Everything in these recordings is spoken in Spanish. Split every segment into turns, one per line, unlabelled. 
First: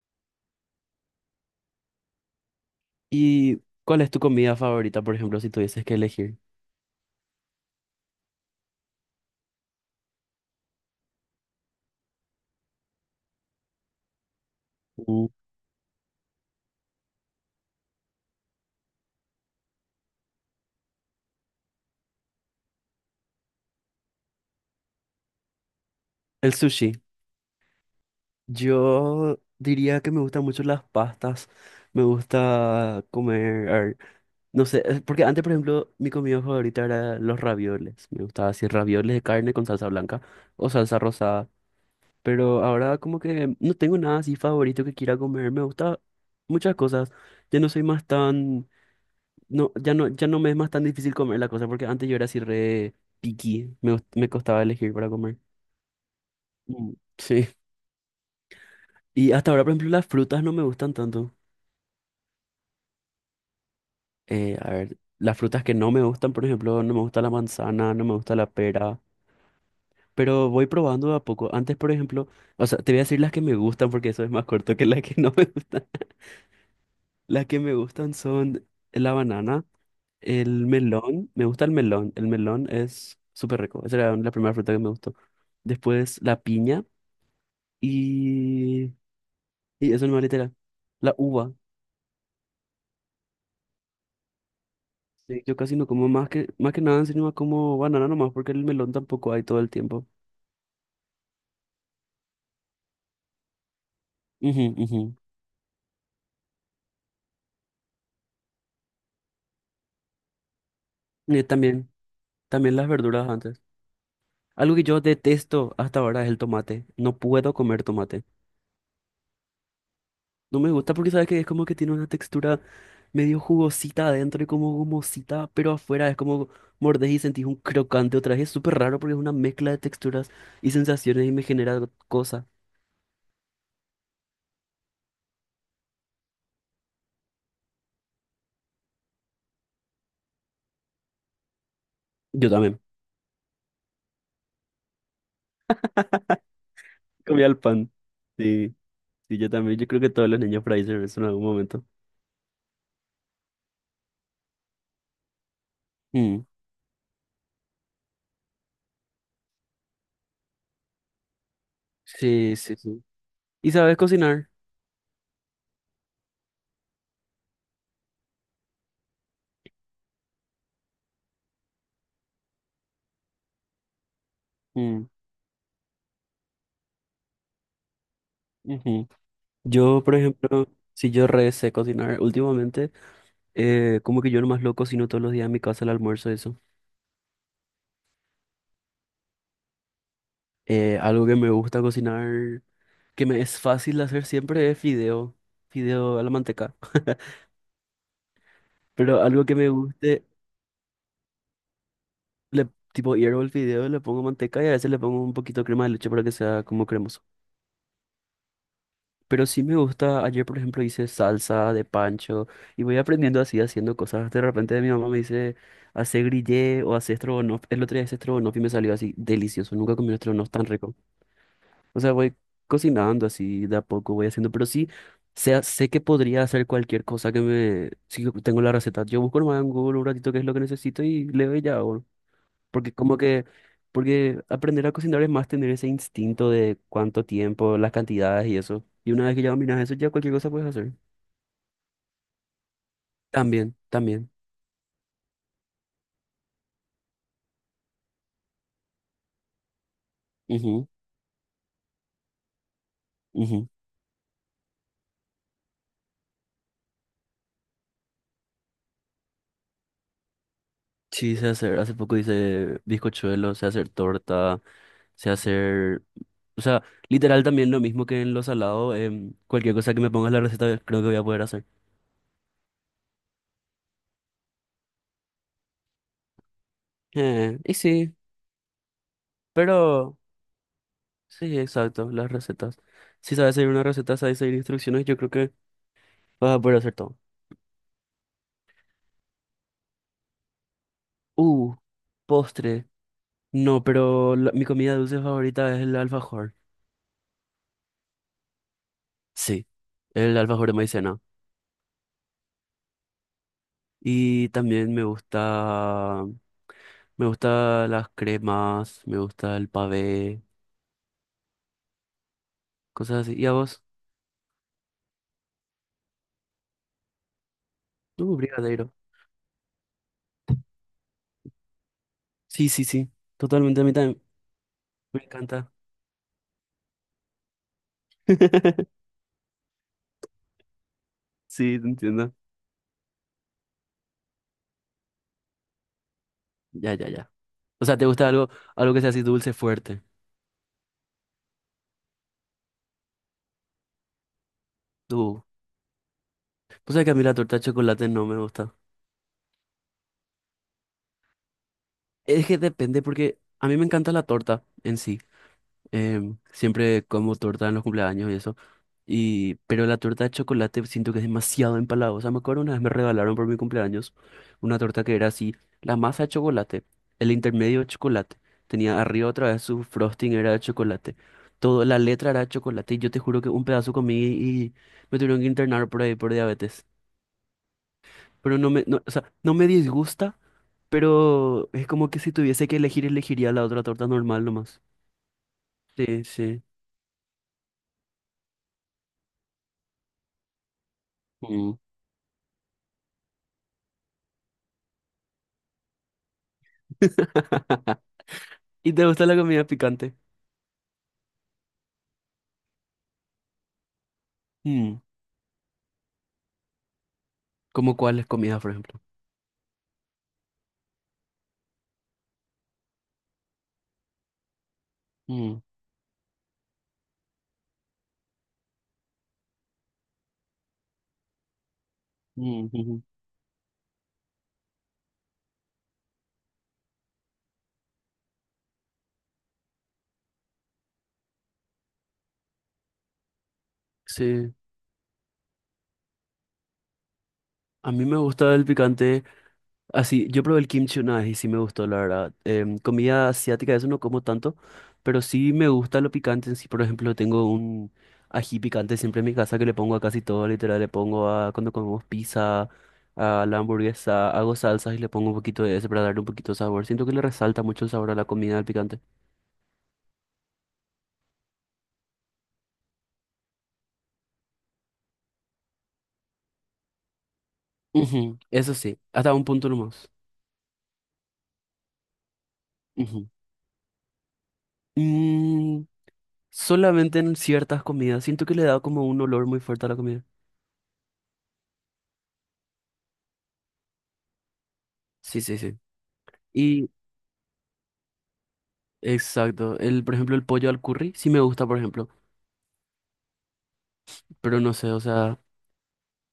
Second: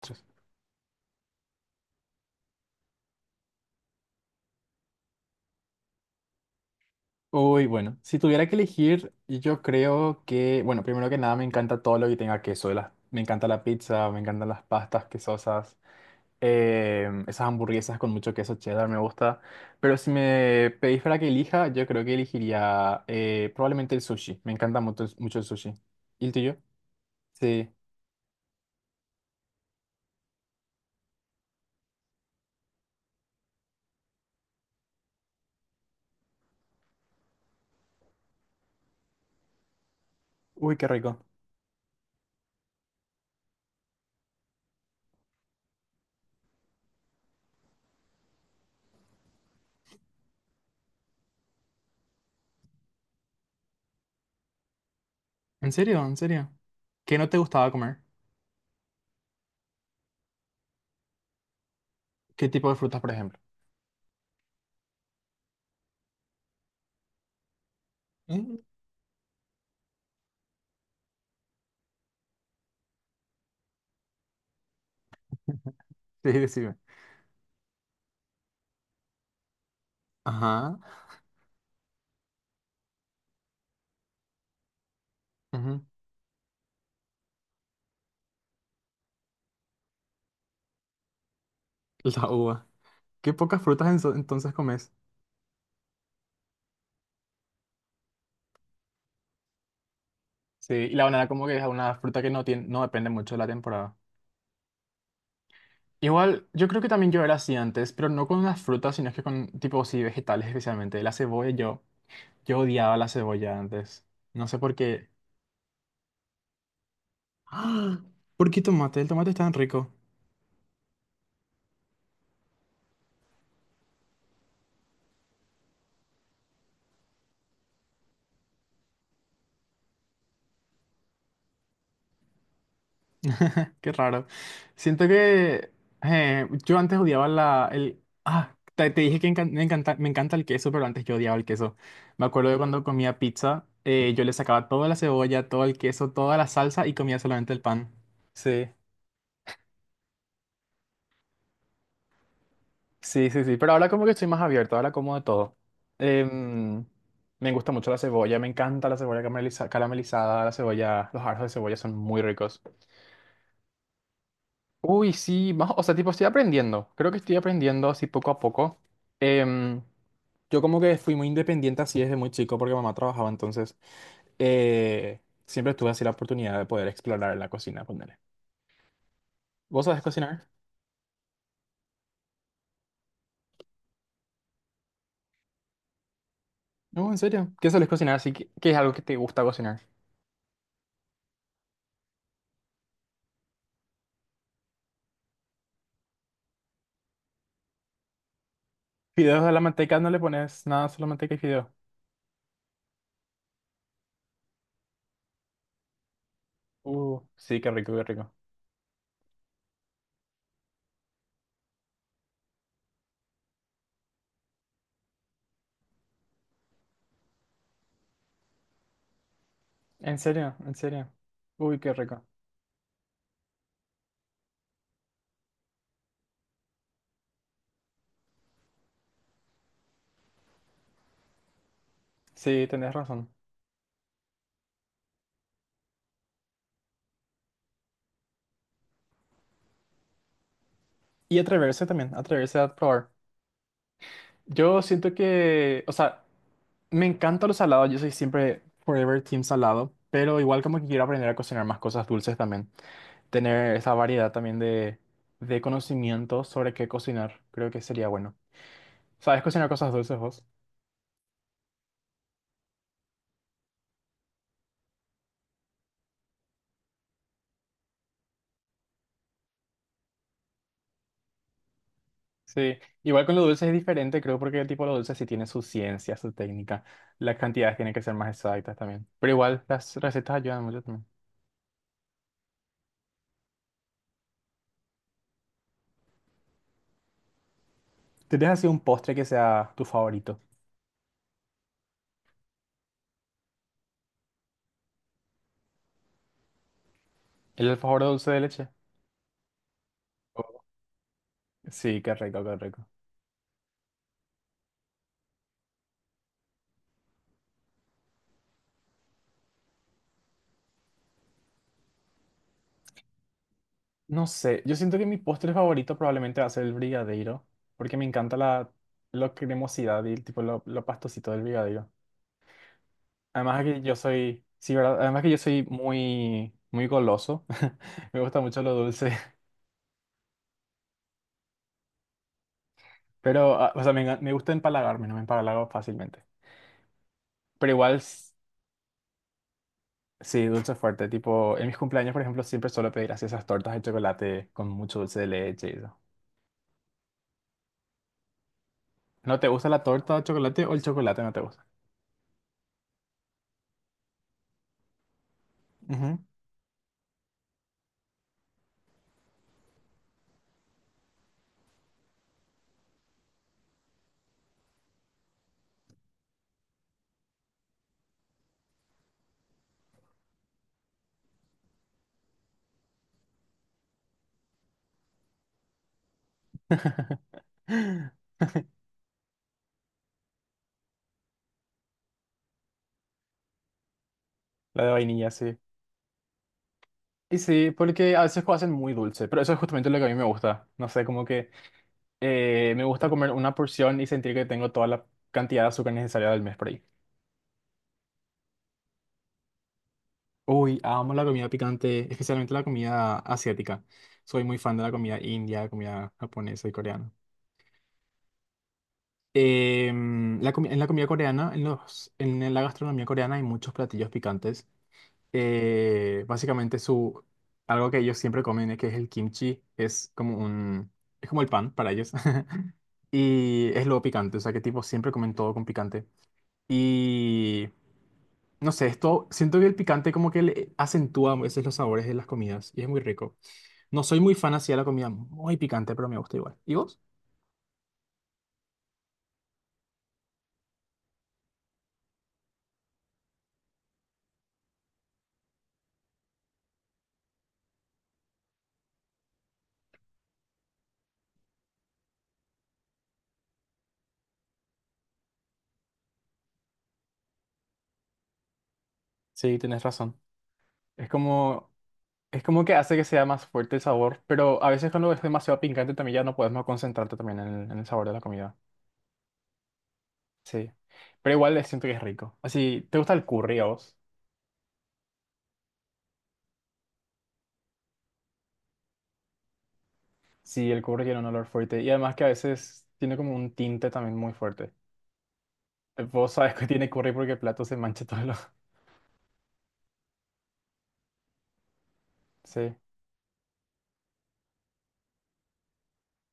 Tres.
¿Y cuál es tu comida favorita, por ejemplo, si tuvieses que elegir?
Uy, bueno, si tuviera que elegir, yo creo que, bueno, primero que nada me encanta todo lo que tenga queso, las- me encanta la pizza, me encantan las pastas
Uh,
quesosas, esas hamburguesas con mucho queso cheddar me gusta, pero si me pedís para que elija, yo creo que elegiría probablemente el sushi, me encanta mucho, mucho el sushi. ¿Y el
El
tuyo?
sushi.
Sí.
Yo diría que me gustan mucho las pastas. Me gusta comer, a ver, no sé, es porque antes, por ejemplo, mi comida favorita era los ravioles. Me gustaba así ravioles de carne con salsa blanca o
Uy, qué
salsa
rico.
rosada. Pero ahora como que no tengo nada así favorito que quiera comer. Me gusta muchas cosas. Ya no soy más tan. No, ya no, ya no me es más tan difícil comer la cosa porque antes yo era así re picky, me costaba elegir para comer.
¿En serio? ¿En serio? ¿Qué no te
Sí.
gustaba comer?
Y hasta ahora, por ejemplo, las frutas no me gustan tanto.
¿Qué tipo de frutas, por ejemplo?
A ver, las frutas que no me gustan, por ejemplo, no me gusta la manzana, no me gusta la
Mm,
pera, pero voy probando de a poco. Antes, por ejemplo, o sea, te voy a decir las que me gustan porque eso es más corto que las que no me gustan.
sí, decime.
Las que me gustan son la banana, el
Ajá.
melón, me gusta el melón es súper rico, esa era la primera fruta que me gustó.
Ujú.
Después la piña. Y, y eso nomás literal. La uva.
La uva. Qué pocas frutas enso- entonces comes.
Sí, yo casi no como más que nada, encima como banana nomás, porque el melón tampoco hay todo el tiempo.
Sí, y la banana como que es una fruta que no tiene, no depende mucho de la temporada.
Ujú, ujú.
Igual, yo creo que también yo era así antes, pero no con las frutas, sino que con, tipo, sí, vegetales especialmente. La cebolla, yo,
También,
yo
también las
odiaba la
verduras
cebolla
antes.
antes. No sé por
Algo que yo
qué.
detesto hasta ahora es el tomate. No puedo comer
¡Ah!
tomate.
¿Por qué tomate? El tomate es tan rico.
No me gusta porque sabes que es como que tiene una textura medio jugosita adentro y como gomosita, pero afuera es como mordés y sentís un crocante otra vez. Es súper raro porque es una mezcla de texturas y sensaciones y me genera cosa.
Qué raro. Siento que yo antes odiaba la, el... Ah, te dije que encan- me encanta el queso, pero antes yo odiaba el queso. Me acuerdo
Yo
de
también.
cuando comía pizza, yo le sacaba toda la cebolla, todo el queso, toda la salsa y comía
Comía
solamente
el
el pan.
pan.
Sí,
Sí, sí, yo también. Yo creo que todos los niños por ahí hicieron eso en algún momento.
sí, sí, sí. Pero ahora como que estoy más abierto, ahora como de todo.
Mm.
Em, me gusta mucho la cebolla, me encanta la cebolla carameliza- caramelizada, la cebolla, los aros de cebolla son muy
Sí,
ricos.
sí, sí. ¿Y sabes cocinar?
Uy, sí, más, o sea, tipo, estoy aprendiendo. Creo que estoy aprendiendo así poco a poco. Em, yo como que fui muy independiente así desde muy chico porque mamá trabajaba, entonces
Mm,
eh, siempre tuve así la oportunidad de poder explorar la cocina, ponele.
ujú.
¿Vos sabés
Yo, por
cocinar?
ejemplo, si yo re sé cocinar últimamente, como que yo nomás lo cocino todos los días en mi casa el almuerzo, eso.
No, en serio. ¿Qué sabés cocinar? Así que, ¿qué es algo que te gusta cocinar?
Algo que me gusta cocinar, que me es fácil de hacer siempre es fideo. Fideo a la manteca. Pero
Fideos
algo
a
que
la
me
manteca, no le
guste,
pones nada, solo manteca y fideos.
le, tipo hiervo el fideo, le pongo manteca y a veces le pongo un poquito de crema de leche para que sea como cremoso.
Sí, qué rico, qué rico.
Pero sí me gusta, ayer por ejemplo hice salsa de pancho y voy aprendiendo así haciendo cosas. De repente mi mamá me dice, hace grillé o hace estrogonoff. El otro día hice estrogonoff y me salió así delicioso. Nunca comí un
En
estrogonoff
serio,
tan
en
rico.
serio. Uy, qué
O sea,
rico.
voy cocinando así de a poco, voy haciendo. Pero sí, sé que podría hacer cualquier cosa que me... Si yo tengo la receta, yo busco nomás en Google un ratito qué es lo que necesito y leo y ya.
Sí,
Porque
tenés
como
razón.
que, porque aprender a cocinar es más tener ese instinto de cuánto tiempo, las cantidades y eso. Y una vez que ya dominas eso, ya cualquier cosa puedes hacer.
Y atreverse también, atreverse a probar.
También, también.
Yo siento que, o sea, me encanta lo salado, yo soy siempre forever team salado, pero igual como que quiero aprender a cocinar más cosas dulces también.
Ujú, ujú.
Tener esa variedad también de conocimientos sobre qué cocinar, creo que sería bueno. ¿Sabes cocinar cosas dulces vos?
Sí, sé hacer, hace poco hice bizcochuelo, sé hacer torta, sé hacer, o sea, literal también lo mismo que en los salados, cualquier cosa que me pongas la receta creo que voy a poder hacer.
Sí, igual con lo dulce es diferente, creo, porque el tipo de lo dulce sí tiene su ciencia, su técnica. Las
Eh, y
cantidades tienen que ser
sí,
más exactas también. Pero igual las
pero
recetas ayudan mucho también.
sí, exacto, las recetas. Si sabes seguir una receta, sabes seguir instrucciones, yo creo que vas a poder hacer todo.
¿Tienes así un postre que sea tu favorito?
Uh, postre. No, pero mi comida dulce favorita es el alfajor.
¿El alfajor de dulce de leche?
Sí, el
Oh.
alfajor de maicena.
Sí, qué rico, qué rico.
Y también me gusta las cremas, me gusta el pavé, cosas así. ¿Y a vos?
No sé, yo siento que mi postre favorito probablemente va a ser el brigadeiro, porque me encanta
No,
la,
brigadeiro.
la cremosidad y el tipo lo pastosito del brigadeiro.
Sí, sí, sí.
Además
Totalmente
que
a mí
yo
también.
soy, sí, ¿verdad? Además
Me
que yo soy
encanta.
muy, muy goloso, me gusta mucho lo dulce,
Sí, te entiendo.
pero, ah, o sea, me, enga- me gusta empalagarme, no me empalago fácilmente.
Ya, ya, ya.
Pero
O
igual,
sea, ¿te gusta
s-
algo, algo que sea así dulce fuerte?
sí, dulce fuerte, tipo, en mis cumpleaños, por ejemplo, siempre suelo pedir así esas tortas de chocolate con mucho dulce de
Uh,
leche y eso.
pues sabes que a mí la torta de chocolate no me gusta.
¿No te gusta la torta de chocolate o el chocolate no te gusta?
Es que depende porque a mí me encanta la torta en sí.
Ujú.
Siempre como torta en los cumpleaños y eso. Y, pero la torta de chocolate siento que es demasiado empalagosa. Me acuerdo una vez me regalaron por mi cumpleaños una torta que era así, la masa de chocolate, el intermedio de chocolate. Tenía arriba otra vez, su frosting era de chocolate. Todo, la letra era de chocolate y yo te juro que un pedazo comí y me tuvieron que internar por ahí por diabetes. Pero no me, no, o sea, no me disgusta, pero es como que si tuviese que elegir, elegiría la otra torta normal nomás.
La de vainilla, sí.
Sí, sí.
Y sí, porque a veces lo hacen muy dulce, pero eso es justamente lo que a mí me gusta. No sé, como que me gusta comer una porción y sentir que tengo toda la cantidad de azúcar necesaria del mes por ahí.
¿Y te gusta la comida picante?
Uy, amo la comida picante, especialmente la comida asiática. Soy muy fan de la
Mm.
comida india, comida japonesa y coreana.
¿Cómo cuáles comidas, por ejemplo?
La comi- en la comida coreana, en los, en la gastronomía coreana hay muchos platillos picantes.
Mm,
Eh, básicamente su, algo que ellos siempre comen, que es el kimchi, es como un, es como el pan para ellos.
mm, ujú.
Y es lo picante, o sea que tipo siempre comen todo con picante. Y no sé, esto, siento que el picante como que le acentúa a veces los sabores de las comidas y es muy rico. No soy muy fan
Sí,
así de la comida muy picante, pero me gusta igual. ¿Y vos?
a mí me gusta el picante. Así, yo probé el kimchi una vez y sí me gustó, la verdad. Comida asiática, eso no como tanto, pero sí me gusta lo picante. En sí, por ejemplo, tengo un ají picante siempre en mi casa que le pongo a casi todo, literal. Le pongo a cuando comemos pizza, a la hamburguesa, hago salsas y le pongo un poquito de ese para darle un poquito de sabor. Siento que le resalta mucho el sabor a la comida, el picante.
Sí, tenés razón. Es como es como que hace que sea más fuerte el sabor, pero a veces cuando es demasiado picante también ya no puedes más concentrarte también en el sabor de la
Ujú,
comida.
eso sí, hasta un punto nomás.
Sí. Pero igual siento que es rico. Así, ¿te gusta el
Ujú.
curry a vos?
Mm, solamente en ciertas comidas. Siento que le da como un olor muy fuerte a la comida.
Sí, el curry tiene un olor fuerte y además que a veces tiene como un tinte también muy fuerte.
Sí, sí, sí.
Vos sabes que tiene
Y
curry porque el plato se mancha todo. Lo...
exacto. El, por ejemplo, el pollo al curry sí me gusta, por ejemplo.
Sí.
Pero no sé, o sea.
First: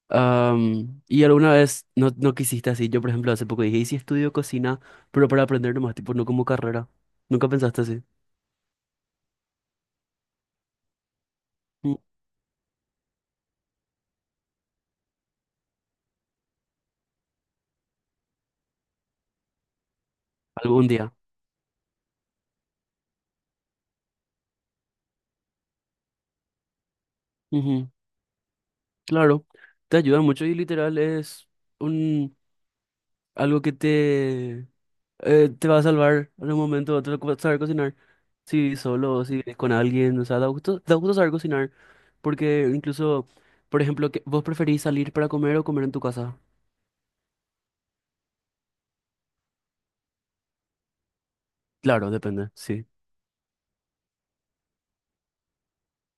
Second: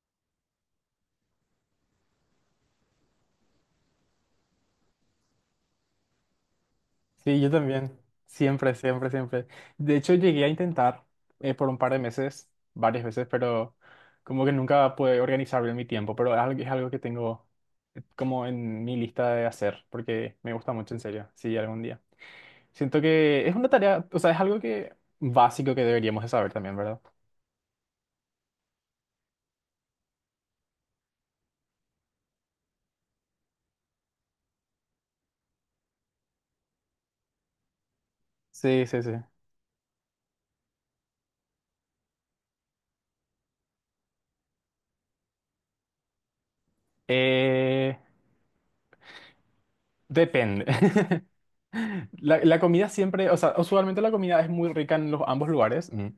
¿y alguna vez no, no quisiste así? Yo, por ejemplo, hace poco dije, ¿y si estudio cocina? Pero para aprender nomás, tipo, no como carrera.
Sí,
¿Nunca
yo
pensaste
también.
así?
Siempre, siempre, siempre. De hecho, llegué a intentar por un par
Mm,
de meses, varias veces, pero como que nunca pude organizar bien mi tiempo, pero es algo que tengo como en mi lista de hacer, porque me gusta
algún
mucho, en
día.
serio, sí, algún día. Siento que es una tarea, o sea, es algo que básico que deberíamos de saber también, ¿verdad?
Ujú, claro. Te ayuda mucho y literal es un algo que te te va a salvar en un momento u otro saber cocinar. Si
Sí, sí, sí.
solo, o si vienes con alguien, o sea, da gusto saber cocinar. Porque incluso, por ejemplo, que ¿vos preferís salir para comer o comer en tu casa?
Eh, depende.
Claro,
La,
depende,
la
sí.
comida siempre, o sea, usualmente la comida es muy rica en los ambos lugares, mm,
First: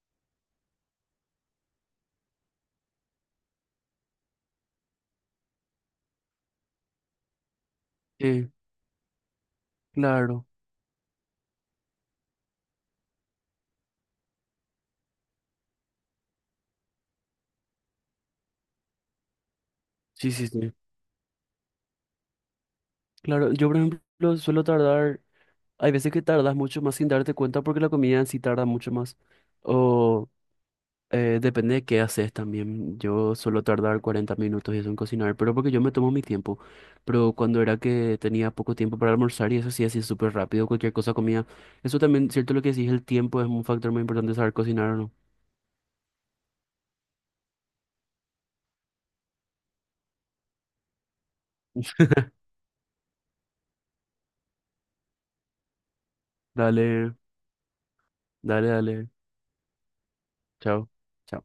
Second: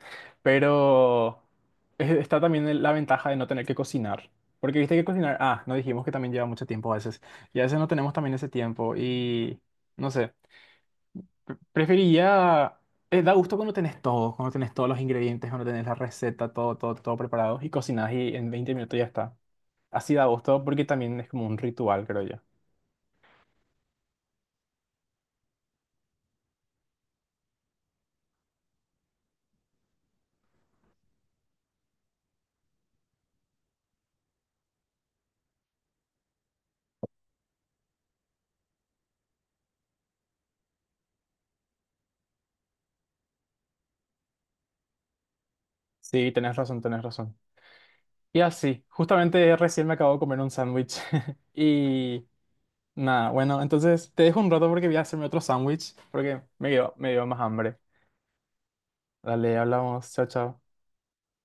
pero es- está también el- la ventaja de no tener que cocinar. Porque viste que cocinar, ah, no dijimos que también lleva mucho tiempo a veces. Y a veces no tenemos también ese
Sí,
tiempo. Y no sé,
claro.
pre- preferiría. Eh, da gusto cuando tenés todo, cuando tenés todos los ingredientes, cuando tenés la receta, todo, todo, todo preparado y cocinás y en 20 minutos ya está. Así da
Sí, sí,
gusto
sí.
porque también es como un ritual, creo yo.
Claro, yo por ejemplo suelo tardar, hay veces que tardas mucho más sin darte cuenta porque la comida en sí tarda mucho más. O eh, depende de qué haces también. Yo suelo tardar 40 minutos y eso en cocinar, pero porque yo me tomo mi tiempo. Pero cuando era que tenía poco tiempo para almorzar y eso sí, así súper rápido, cualquier cosa comía. Eso también, cierto lo que decís, el tiempo es un factor muy importante saber cocinar o no.
Sí, tenés razón, tenés razón. Y así, justamente recién me acabo de comer un sándwich. Y nada, bueno, entonces te dejo un rato porque voy a hacerme otro sándwich porque me
Dale,
dio más hambre.
dale, dale.
Dale, hablamos, chao, chao.
Chao, chao.